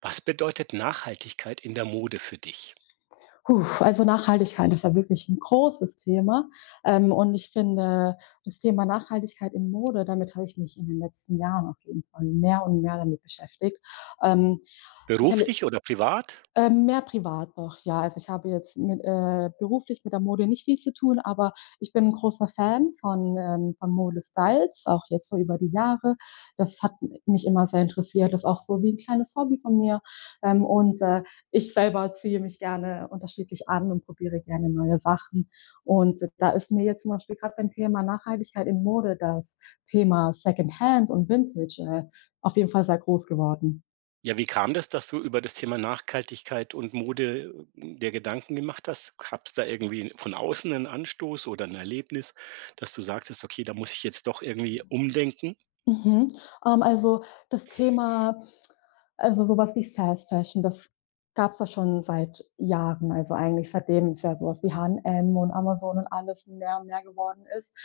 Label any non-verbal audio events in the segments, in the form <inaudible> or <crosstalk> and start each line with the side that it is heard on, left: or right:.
right: Was bedeutet Nachhaltigkeit in der Mode für dich?
left: Puh, also Nachhaltigkeit ist ja wirklich ein großes Thema. Und ich finde, das Thema Nachhaltigkeit in Mode, damit habe ich mich in den letzten Jahren auf jeden Fall mehr und mehr damit beschäftigt. Ähm, sicherlich,
right: Beruflich oder privat?
left: mehr privat doch, ja. Also, ich habe jetzt mit beruflich mit der Mode nicht viel zu tun, aber ich bin 'n großer Fan von Modestyles, auch jetzt so über die Jahre. Das hat m mich immer sehr interessiert. Das ist auch so wie 'n kleines Hobby von mir. Ähm, und, äh, ich selber ziehe mich gerne unterschiedlich an und probiere gerne neue Sachen. Und da ist mir jetzt zum Beispiel grad beim Thema Nachhaltigkeit in Mode das Thema Secondhand und Vintage auf jeden Fall sehr groß geworden.
right: Ja, wie kam das, dass du über das Thema Nachhaltigkeit und Mode dir Gedanken gemacht hast? Gab's da irgendwie von außen einen Anstoß oder ein Erlebnis, dass du sagtest, okay, da muss ich jetzt doch irgendwie umdenken?
left: Mhm. Also das Thema Also sowas wie Fast Fashion, das gab's da schon seit Jahren. Also eigentlich seitdem es ja sowas wie H&M und M und Amazon und alles mehr und mehr geworden ist.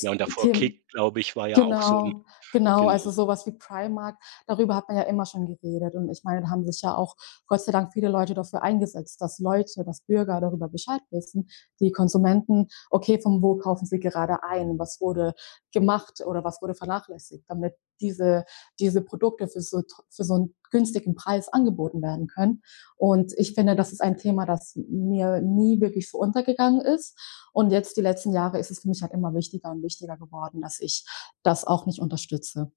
right: Ja, und davor
left: Thema
right: Kick, glaube ich, war ja auch so 'n
left: Genau, genau,
right: genau.
left: also sowas wie Primark, darüber hat man ja immer schon geredet. Und ich meine, da haben sich ja auch Gott sei Dank viele Leute dafür eingesetzt, dass Leute, dass Bürger darüber Bescheid wissen, die Konsumenten, okay, von wo kaufen sie gerade ein, was wurde gemacht oder was wurde vernachlässigt, damit diese diese Produkte für so einen günstigen Preis angeboten werden können. Und ich finde, das ist ein Thema, das mir nie wirklich so untergegangen ist. Und jetzt die letzten Jahre ist es für mich halt immer wichtiger und wichtiger geworden, dass ich das auch nicht unterstütze.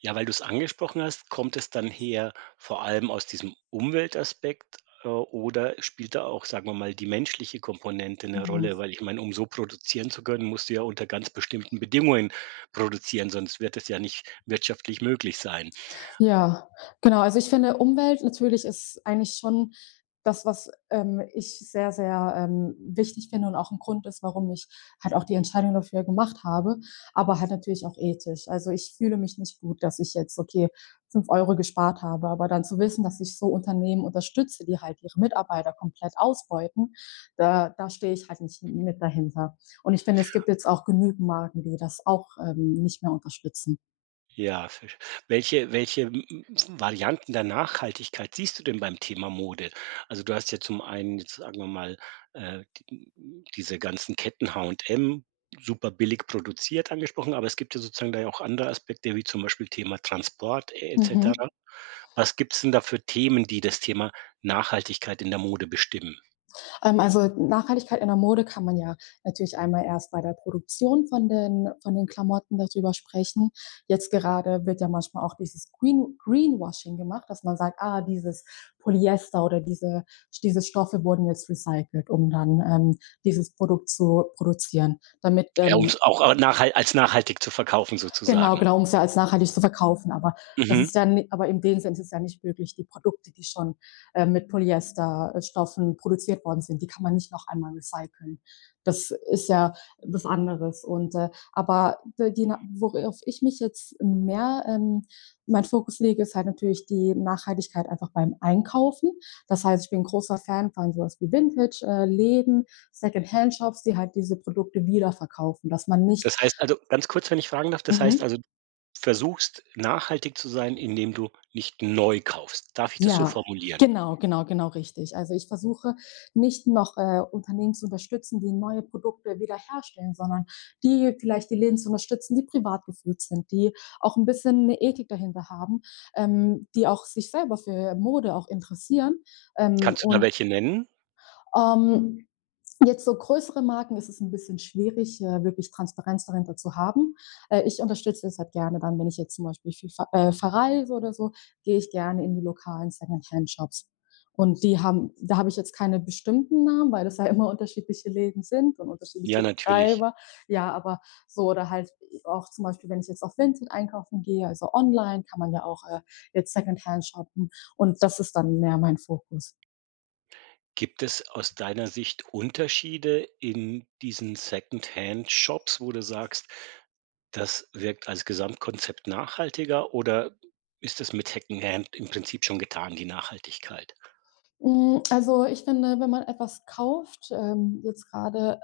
right: Ja, weil du es angesprochen hast, kommt es dann her vor allem aus diesem Umweltaspekt, oder spielt da auch, sagen wir mal, die menschliche Komponente eine
left: Mhm.
right: Rolle? Weil ich meine, um so produzieren zu können, musst du ja unter ganz bestimmten Bedingungen produzieren, sonst wird es ja nicht wirtschaftlich möglich sein.
left: Ja, genau. Also ich finde, Umwelt natürlich ist eigentlich schon das, was ich sehr, sehr wichtig finde und auch ein Grund ist, warum ich halt auch die Entscheidung dafür gemacht habe, aber halt natürlich auch ethisch. Also ich fühle mich nicht gut, dass ich jetzt, okay, fünf Euro gespart habe, aber dann zu wissen, dass ich so Unternehmen unterstütze, die halt ihre Mitarbeiter komplett ausbeuten, da stehe ich halt nicht mit dahinter. Und ich finde, es gibt jetzt auch genügend Marken, die das auch nicht mehr unterstützen.
right: Ja, versch welche m m Varianten der Nachhaltigkeit siehst du denn beim Thema Mode? Also, du hast ja zum einen jetzt, sagen wir mal, äh, die diese ganzen Ketten H H&M, super billig produziert, angesprochen, aber es gibt ja sozusagen da ja auch andere Aspekte, wie zum Beispiel Thema Transport e et cetera.
left: Mhm.
right: Was gibt's denn da für Themen, die das Thema Nachhaltigkeit in der Mode bestimmen?
left: Also, Nachhaltigkeit in der Mode kann man ja natürlich einmal erst bei der Produktion von den Klamotten darüber sprechen. Jetzt gerade wird ja manchmal auch dieses Greenwashing gemacht, dass man sagt: „Ah, dieses Polyester oder diese Stoffe wurden jetzt recycelt, um dann, dieses Produkt zu produzieren“, damit,
right: Ja, um's auch a nachhal als nachhaltig zu verkaufen
left: Genau,
right: sozusagen.
left: genau, um es ja als nachhaltig zu verkaufen. Aber das
right: Mhm.
left: ist ja ni aber in dem Sinn ist es ja nicht möglich. Die Produkte, die schon, mit Polyesterstoffen produziert worden sind, die kann man nicht noch einmal recyceln. Das ist ja was anderes. Und, aber d die na Worauf ich mich jetzt mehr, meinen Fokus lege, ist halt natürlich die Nachhaltigkeit einfach beim Einkaufen. Das heißt, ich bin ein großer Fan von so was wie Vintage, Läden, hand shops, die halt diese Produkte wiederverkaufen, dass man nicht
right: Das heißt also, ganz kurz, wenn ich fragen darf, das
left: mhm.
right: heißt also, versuchst, nachhaltig zu sein, indem du nicht neu kaufst. Darf ich das so
left: Ja,
right: formulieren?
left: genau, richtig. Also, ich versuche nicht noch, Unternehmen zu unterstützen, die neue Produkte wiederherstellen, sondern die vielleicht die Läden zu unterstützen, die privat geführt sind, die auch ein bisschen eine Ethik dahinter haben, die auch sich selber für Mode auch interessieren. Ähm,
right: Kannst du da
left: und,
right: welche nennen?
left: ähm, Jetzt so größere Marken ist es ein bisschen schwierig, wirklich Transparenz dahinter zu haben. Ich unterstütze das halt gerne dann, wenn ich jetzt zum Beispiel viel verreise oder so, gehe ich gerne in die lokalen Second-Hand-Shops. Und die haben, da habe ich jetzt keine bestimmten Namen, weil das ja immer unterschiedliche Läden sind und unterschiedliche
right: Ja, natürlich.
left: Betreiber. Ja, aber so oder halt auch zum Beispiel, wenn ich jetzt auf Vinted einkaufen gehe, also online, kann man ja auch jetzt Secondhand shoppen. Und das ist dann mehr mein Fokus.
right: Gibt es aus deiner Sicht Unterschiede in diesen Second Hand Shops, wo du sagst, das wirkt als Gesamtkonzept nachhaltiger, oder ist es mit Second-Hand im Prinzip schon getan, die Nachhaltigkeit?
left: Hm, also, ich finde, wenn man etwas kauft, jetzt gerade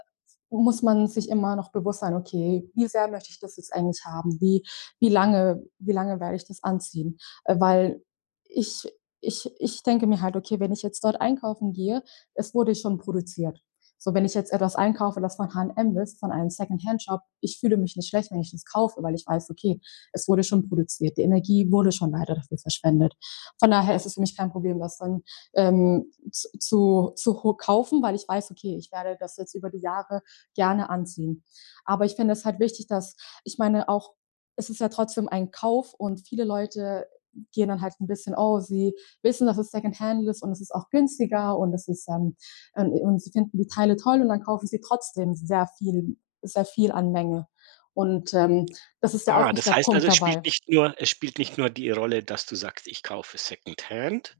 left: muss man sich immer noch bewusst sein: „Okay, wie sehr möchte ich das jetzt eigentlich haben? Wie lange werde ich das anziehen?“ Weil ich ich denke mir halt: „Okay, wenn ich jetzt dort einkaufen gehe, es wurde schon produziert.“ So, wenn ich jetzt etwas einkaufe, das von H&M ist, von einem Second-Hand-Shop, ich fühle mich nicht schlecht, wenn ich das kaufe, weil ich weiß: „Okay, es wurde schon produziert. Die Energie wurde schon leider dafür verschwendet.“ Von daher ist es für mich kein Problem, das dann ähm, zu kaufen, weil ich weiß, okay, ich werde das jetzt über die Jahre gerne anziehen. Aber ich finde es halt wichtig, dass, ich meine, auch, es ist ja trotzdem ein Kauf und viele Leute gehen dann halt ein bisschen, oh, sie wissen, dass es Secondhand ist und es ist auch günstiger und es ist und sie finden die Teile toll und dann kaufen sie trotzdem sehr viel an Menge. Und ähm, Das ist ja auch
right: Ah,
left: nicht
right: das
left: der
right: heißt
left: Punkt
right: also, es spielt
left: dabei.
right: nicht nur es spielt nicht nur die Rolle, dass du sagst: „Ich kaufe Second-Hand,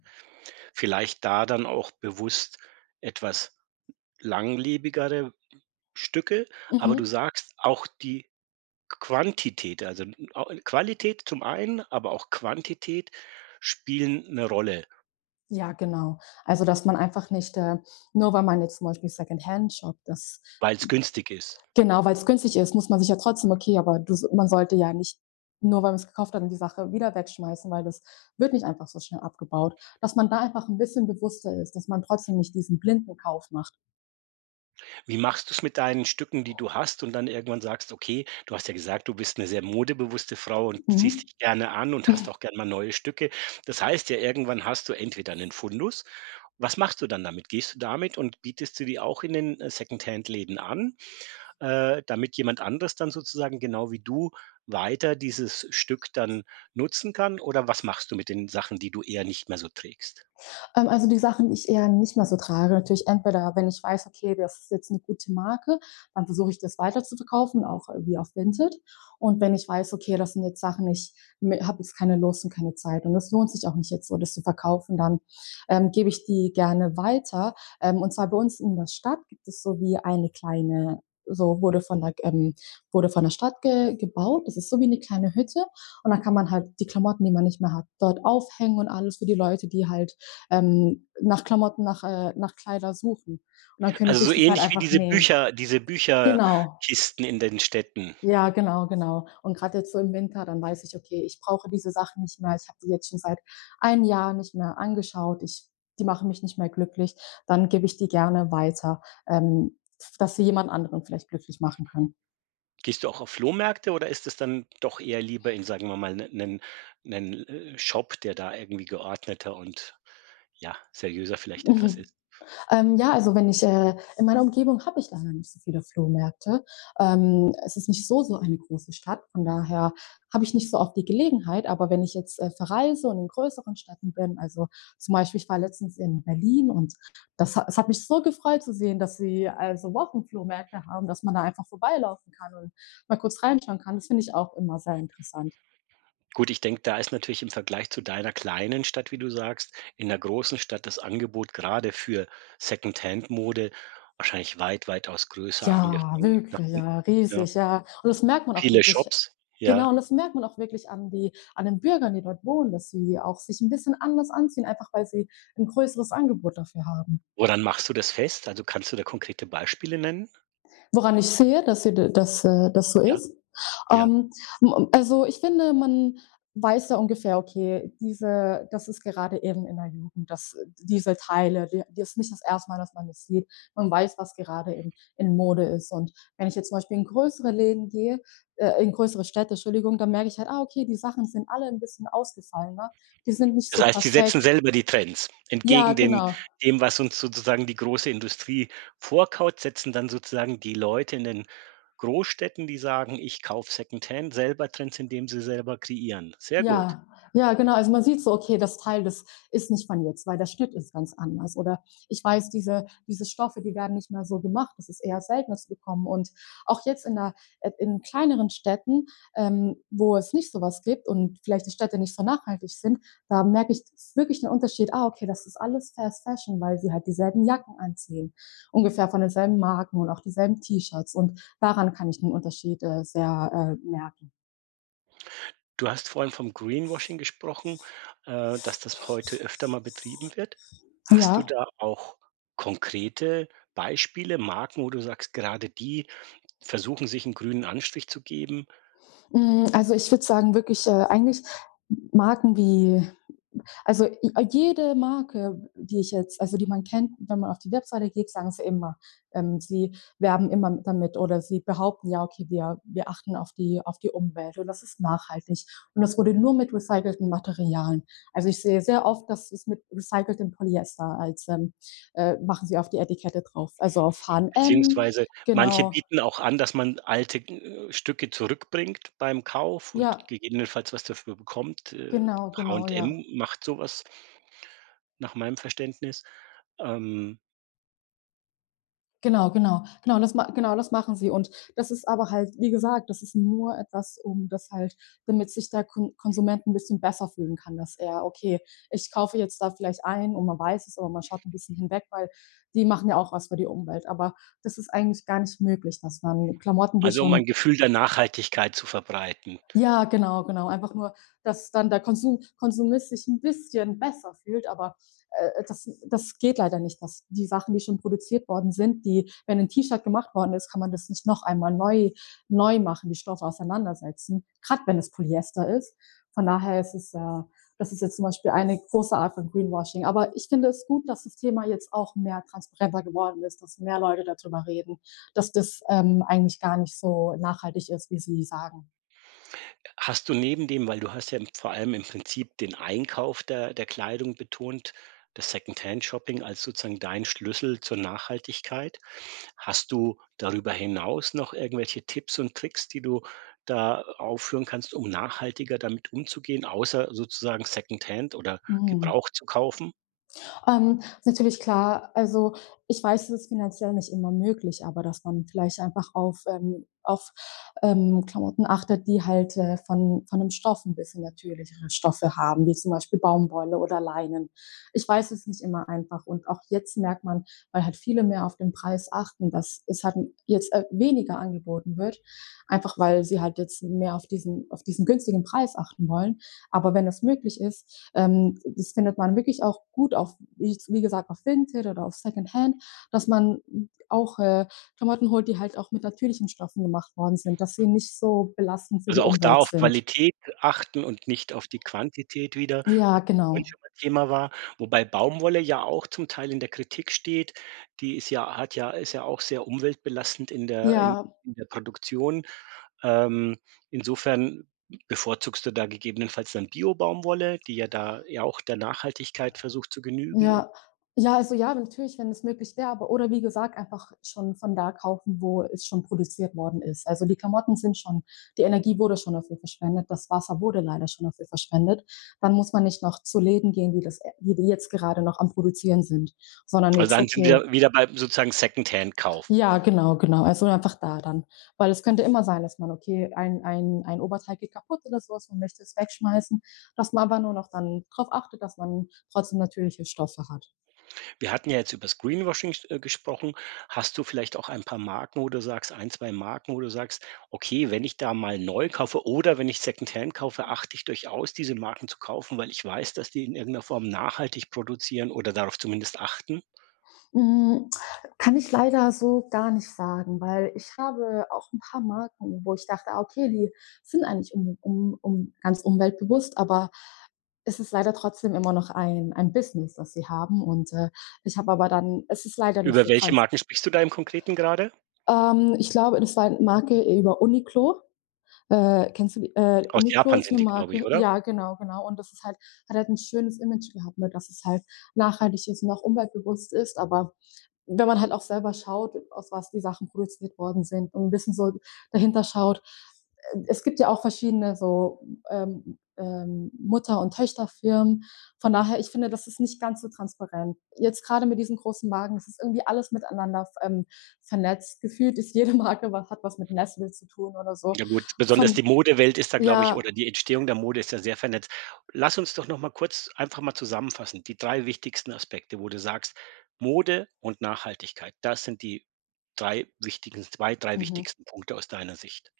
right: vielleicht da dann auch bewusst etwas langlebigere Stücke", aber du
left: Mhm.
right: sagst auch, die Quantität, also n- au Qualität zum einen, aber auch Quantität spielen eine Rolle,
left: Ja, genau. Also, dass man einfach nicht, nur weil man jetzt zum Beispiel Secondhand shoppt, das
right: weil es günstig ist.
left: genau, weil's günstig ist, muss man sich ja trotzdem okay, aber du s man sollte ja nicht, nur weil man's gekauft hat, dann die Sache wieder wegschmeißen, weil das wird nicht einfach so schnell abgebaut. Dass man da einfach 'n bisschen bewusster ist, dass man trotzdem nicht diesen blinden Kauf macht.
right: Wie machst du es mit deinen Stücken, die du hast und dann irgendwann sagst: „Okay"? Du hast ja gesagt, du bist eine sehr modebewusste Frau und ziehst
left: Mhm.
right: dich gerne an und hast auch gerne mal neue Stücke. Das heißt ja, irgendwann hast du entweder einen Fundus. Was machst du dann damit? Gehst du damit und bietest du die auch in den, Läden an? Damit jemand anderes dann sozusagen genau wie du weiter dieses Stück dann nutzen kann? Oder was machst du mit den Sachen, die du eher nicht mehr so trägst?
left: Also die Sachen, die ich eher nicht mehr so trage, natürlich entweder, wenn ich weiß, okay, das ist jetzt eine gute Marke, dann versuche ich das weiter zu verkaufen, auch wie auf Vinted. Und wenn ich weiß, okay, das sind jetzt Sachen, ich habe jetzt keine Lust und keine Zeit und das lohnt sich auch nicht jetzt so, das zu verkaufen, dann gebe ich die gerne weiter. Und zwar bei uns in der Stadt gibt es so wie eine kleine, so wurde von der, ähm, wurde von der Stadt ge gebaut. Das ist so wie eine kleine Hütte. Und dann kann man halt die Klamotten, die man nicht mehr hat, dort aufhängen und alles für die Leute, die halt nach Klamotten, nach, nach Kleider suchen. Und dann können die
right: Also so
left: sich das halt
right: ähnlich wie
left: einfach nehmen.
right: Diese
left: Genau.
right: Bücherkisten in den Städten.
left: Ja, genau, genau. Und gerade jetzt so im Winter, dann weiß ich, okay, ich brauche diese Sachen nicht mehr. Ich habe die jetzt schon seit einem Jahr nicht mehr angeschaut. Die machen mich nicht mehr glücklich. Dann gebe ich die gerne weiter, ähm, dass sie jemand anderen vielleicht glücklich machen können.
right: Gehst du auch auf Flohmärkte oder ist es dann doch eher lieber in, sagen wir mal, einen 'nen Shop, der da irgendwie geordneter und, ja, seriöser vielleicht etwas
left: <laughs>
right: ist?
left: Ja, also wenn ich in meiner Umgebung habe ich leider nicht so viele Flohmärkte. Es ist nicht so eine große Stadt, von daher habe ich nicht so oft die Gelegenheit. Aber wenn ich jetzt verreise und in größeren Städten bin, also zum Beispiel ich war letztens in Berlin und es hat mich so gefreut zu sehen, dass sie also Wochenflohmärkte haben, dass man da einfach vorbeilaufen kann und mal kurz reinschauen kann. Das finde ich auch immer sehr interessant.
right: Gut, ich denke, da ist natürlich im Vergleich zu deiner kleinen Stadt, wie du sagst, in der großen Stadt das Angebot gerade für Secondhand-Mode wahrscheinlich weitaus größer,
left: Ja,
right: angefangen
left: wirklich,
right: davon,
left: ja,
right: ja,
left: riesig, ja. Und das merkt man auch
right: viele
left: wirklich
right: Shops,
left: Genau,
right: ja.
left: und das merkt man auch wirklich an die an den Bürgern, die dort wohnen, dass sie auch sich ein bisschen anders anziehen, einfach weil sie ein größeres Angebot dafür haben.
right: Woran machst du das fest? Also, kannst du da konkrete Beispiele nennen?
left: Woran ich sehe, dass, sie, dass das so
right: Ja,
left: ist.
right: ja.
left: Ähm, also ich finde, man weiß ja ungefähr, okay, diese, das ist gerade eben in der Jugend, dass diese Teile, die ist nicht das erste Mal, dass man das sieht. Man weiß, was gerade in Mode ist. Und wenn ich jetzt zum Beispiel in größere Läden gehe, in größere Städte, Entschuldigung, dann merke ich halt, ah, okay, die Sachen sind alle ein bisschen ausgefallener. Die sind nicht so
right: Das heißt, sie setzen
left: perfekt.
right: selber die Trends.
left: Ja,
right: Entgegen dem
left: genau.
right: dem, was uns sozusagen die große Industrie vorkaut, setzen dann sozusagen die Leute in den Großstädten, die sagen: „Ich kaufe Secondhand", selber Trends, indem sie selber kreieren. Sehr gut.
left: Ja, ja, genau. Also man sieht so, okay, das Teil, das ist nicht von jetzt, weil der Schnitt ist ganz anders. Oder ich weiß, diese Stoffe, die werden nicht mehr so gemacht. Das ist eher seltener zu bekommen. Und auch jetzt in kleineren Städten, wo es nicht sowas gibt und vielleicht die Städte nicht so nachhaltig sind, da merke ich wirklich einen Unterschied. Ah, okay, das ist alles Fast Fashion, weil sie halt dieselben Jacken anziehen. Ungefähr von denselben Marken und auch dieselben T-Shirts. Und daran kann ich den Unterschied sehr merken.
right: Du hast vorhin vom Greenwashing gesprochen, dass das heute öfter mal betrieben wird. Hast du
left: Ja.
right: da auch konkrete Beispiele, Marken, wo du sagst, gerade die versuchen, sich einen grünen Anstrich zu geben?
left: Mm, also ich würde sagen, wirklich eigentlich Marken wie, also jede Marke, die ich jetzt, also die man kennt, wenn man auf die Webseite geht, sagen sie immer, sie werben immer damit oder sie behaupten, ja, okay, wir achten auf die Umwelt und das ist nachhaltig und das wurde nur mit recycelten Materialien. Also ich sehe sehr oft, dass es mit recyceltem Polyester als, machen sie auf die Etikette drauf, also auf H&M,
right: Beziehungsweise manche
left: genau,
right: bieten auch an, dass man alte, Stücke zurückbringt beim Kauf und
left: ja,
right: gegebenenfalls was dafür bekommt.
left: genau, genau, ja.
right: H&M macht sowas nach meinem Verständnis. Ähm,
left: Genau, genau. Genau, das ma genau, das machen sie. Und das ist aber halt, wie gesagt, das ist nur etwas, um das halt, damit sich der Konsument ein bisschen besser fühlen kann, dass er: „Okay, ich kaufe jetzt da vielleicht ein“, und man weiß es, aber man schaut ein bisschen hinweg, weil die machen ja auch was für die Umwelt. Aber das ist eigentlich gar nicht möglich, dass man Klamotten, die
right: also, um
left: schon
right: ein Gefühl der Nachhaltigkeit zu verbreiten.
left: ja, genau, genau. Einfach nur, dass dann der Konsumist sich ein bisschen besser fühlt, aber das geht leider nicht, dass die Sachen, die schon produziert worden sind, die, wenn ein T-Shirt gemacht worden ist, kann man das nicht noch einmal neu machen, die Stoffe auseinandersetzen, gerade wenn es Polyester ist. Von daher ist es, das ist jetzt zum Beispiel eine große Art von Greenwashing. Aber ich finde es gut, dass das Thema jetzt auch mehr transparenter geworden ist, dass mehr Leute darüber reden, dass das eigentlich gar nicht so nachhaltig ist, wie sie sagen.
right: Hast du neben dem, weil du hast ja im vor allem im Prinzip den Einkauf der Kleidung betont, das Secondhand-Shopping als sozusagen dein Schlüssel zur Nachhaltigkeit. Hast du darüber hinaus noch irgendwelche Tipps und Tricks, die du da aufführen kannst, um nachhaltiger damit umzugehen, außer sozusagen Secondhand oder
left: Mhm.
right: gebraucht zu kaufen?
left: Ist natürlich klar, also ich weiß, es ist finanziell nicht immer möglich, aber dass man vielleicht einfach auf Klamotten achtet, die halt von einem Stoff, ein bisschen natürlichere Stoffe haben, wie zum Beispiel Baumwolle oder Leinen. Ich weiß, es ist nicht immer einfach. Und auch jetzt merkt man, weil halt viele mehr auf den Preis achten, dass es halt jetzt weniger angeboten wird, einfach weil sie halt jetzt mehr auf diesen günstigen Preis achten wollen. Aber wenn das möglich ist, das findet man wirklich auch gut auf, wie gesagt, auf Vinted oder auf Secondhand, dass man auch Klamotten holt, die halt auch mit natürlichen Stoffen gemacht worden sind, dass sie nicht so belastend für die
right: Also, auch da
left: Umwelt
right: auf
left: sind.
right: Qualität achten und nicht auf die Quantität, wieder.
left: Ja,
right: Vorhin
left: genau.
right: schon mal Thema war, wobei Baumwolle ja auch zum Teil in der Kritik steht. Die ist ja, hat ja, ist ja auch sehr umweltbelastend in der, in
left: Ja,
right: in der Produktion. Ähm, Insofern bevorzugst du da gegebenenfalls dann Bio-Baumwolle, die ja da ja auch der Nachhaltigkeit versucht zu genügen, und
left: ja. Ja, also ja, natürlich, wenn es möglich wäre, aber, oder wie gesagt, einfach schon von da kaufen, wo es schon produziert worden ist. Also, die Klamotten sind schon, die Energie wurde schon dafür verschwendet, das Wasser wurde leider schon dafür verschwendet. Dann muss man nicht noch zu Läden gehen, die das, die jetzt gerade noch am Produzieren sind, sondern
right: also
left: jetzt,
right: dann sind
left: okay,
right: wir wieder bei sozusagen Secondhand-Kauf.
left: ja, genau, genau, also einfach da dann. Weil es könnte immer sein, dass man, okay, ein Oberteil geht kaputt oder sowas, was man möchte es wegschmeißen, dass man aber nur noch dann darauf achtet, dass man trotzdem natürliche Stoffe hat.
right: Wir hatten ja jetzt über das Greenwashing gesprochen. Hast du vielleicht auch ein paar Marken, wo du sagst, ein 2 Marken, wo du sagst: „Okay, wenn ich da mal neu kaufe oder wenn ich Secondhand kaufe, achte ich durchaus, diese Marken zu kaufen, weil ich weiß, dass die in irgendeiner Form nachhaltig produzieren oder darauf zumindest achten."
left: Hm, kann ich leider so gar nicht sagen, weil ich habe auch ein paar Marken, wo ich dachte: „Ah, okay, die sind eigentlich um um um ganz umweltbewusst“, aber es ist leider trotzdem immer noch ein Business, das sie haben, und ich habe aber dann, es ist leider nicht
right: Über
left: so
right: welche
left: trans
right: Marken sprichst du da im Konkreten gerade?
left: ich glaube, das war eine Marke, über Uniqlo. Kennst du die,
right: Aus
left: Uniqlo
right: Japan
left: ist 'ne
right: sind die, glaube ich,
left: Marke?
right: oder?
left: Ja, genau, genau. Und das ist halt, hat halt ein schönes Image gehabt, ne, dass es halt nachhaltig ist und auch umweltbewusst ist, aber wenn man halt auch selber schaut, aus was die Sachen produziert worden sind, und ein bisschen so dahinter schaut, es gibt ja auch verschiedene so, Mutter- und Töchterfirmen. Von daher, ich finde, das ist nicht ganz so transparent. Jetzt gerade mit diesen großen Marken, das ist irgendwie alles miteinander vernetzt. Gefühlt ist jede <laughs> Marke, was, hat was mit Nestle zu tun oder so.
right: Ja gut, besonders
left: Von
right: die Modewelt ist da, glaube ich,
left: ja,
right: oder die Entstehung der Mode ist ja sehr vernetzt. Lass uns doch noch mal kurz einfach mal zusammenfassen, die 3 wichtigsten Aspekte, wo du sagst: „Mode und Nachhaltigkeit". Das sind die 3 wichtigen, 2 drei
left: mhm.
right: wichtigsten Punkte aus deiner Sicht.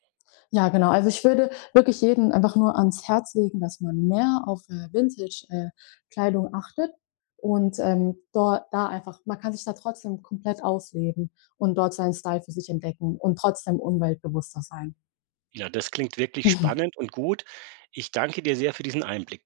left: Ja, genau. Also, ich würde wirklich jeden einfach nur ans Herz legen, dass man mehr auf Vintage Kleidung achtet und dor da einfach, man kann sich da trotzdem komplett ausleben und dort seinen Style für sich entdecken und trotzdem umweltbewusster sein.
right: Ja, das klingt wirklich
left: <laughs>
right: spannend und gut. Ich danke dir sehr für diesen Einblick.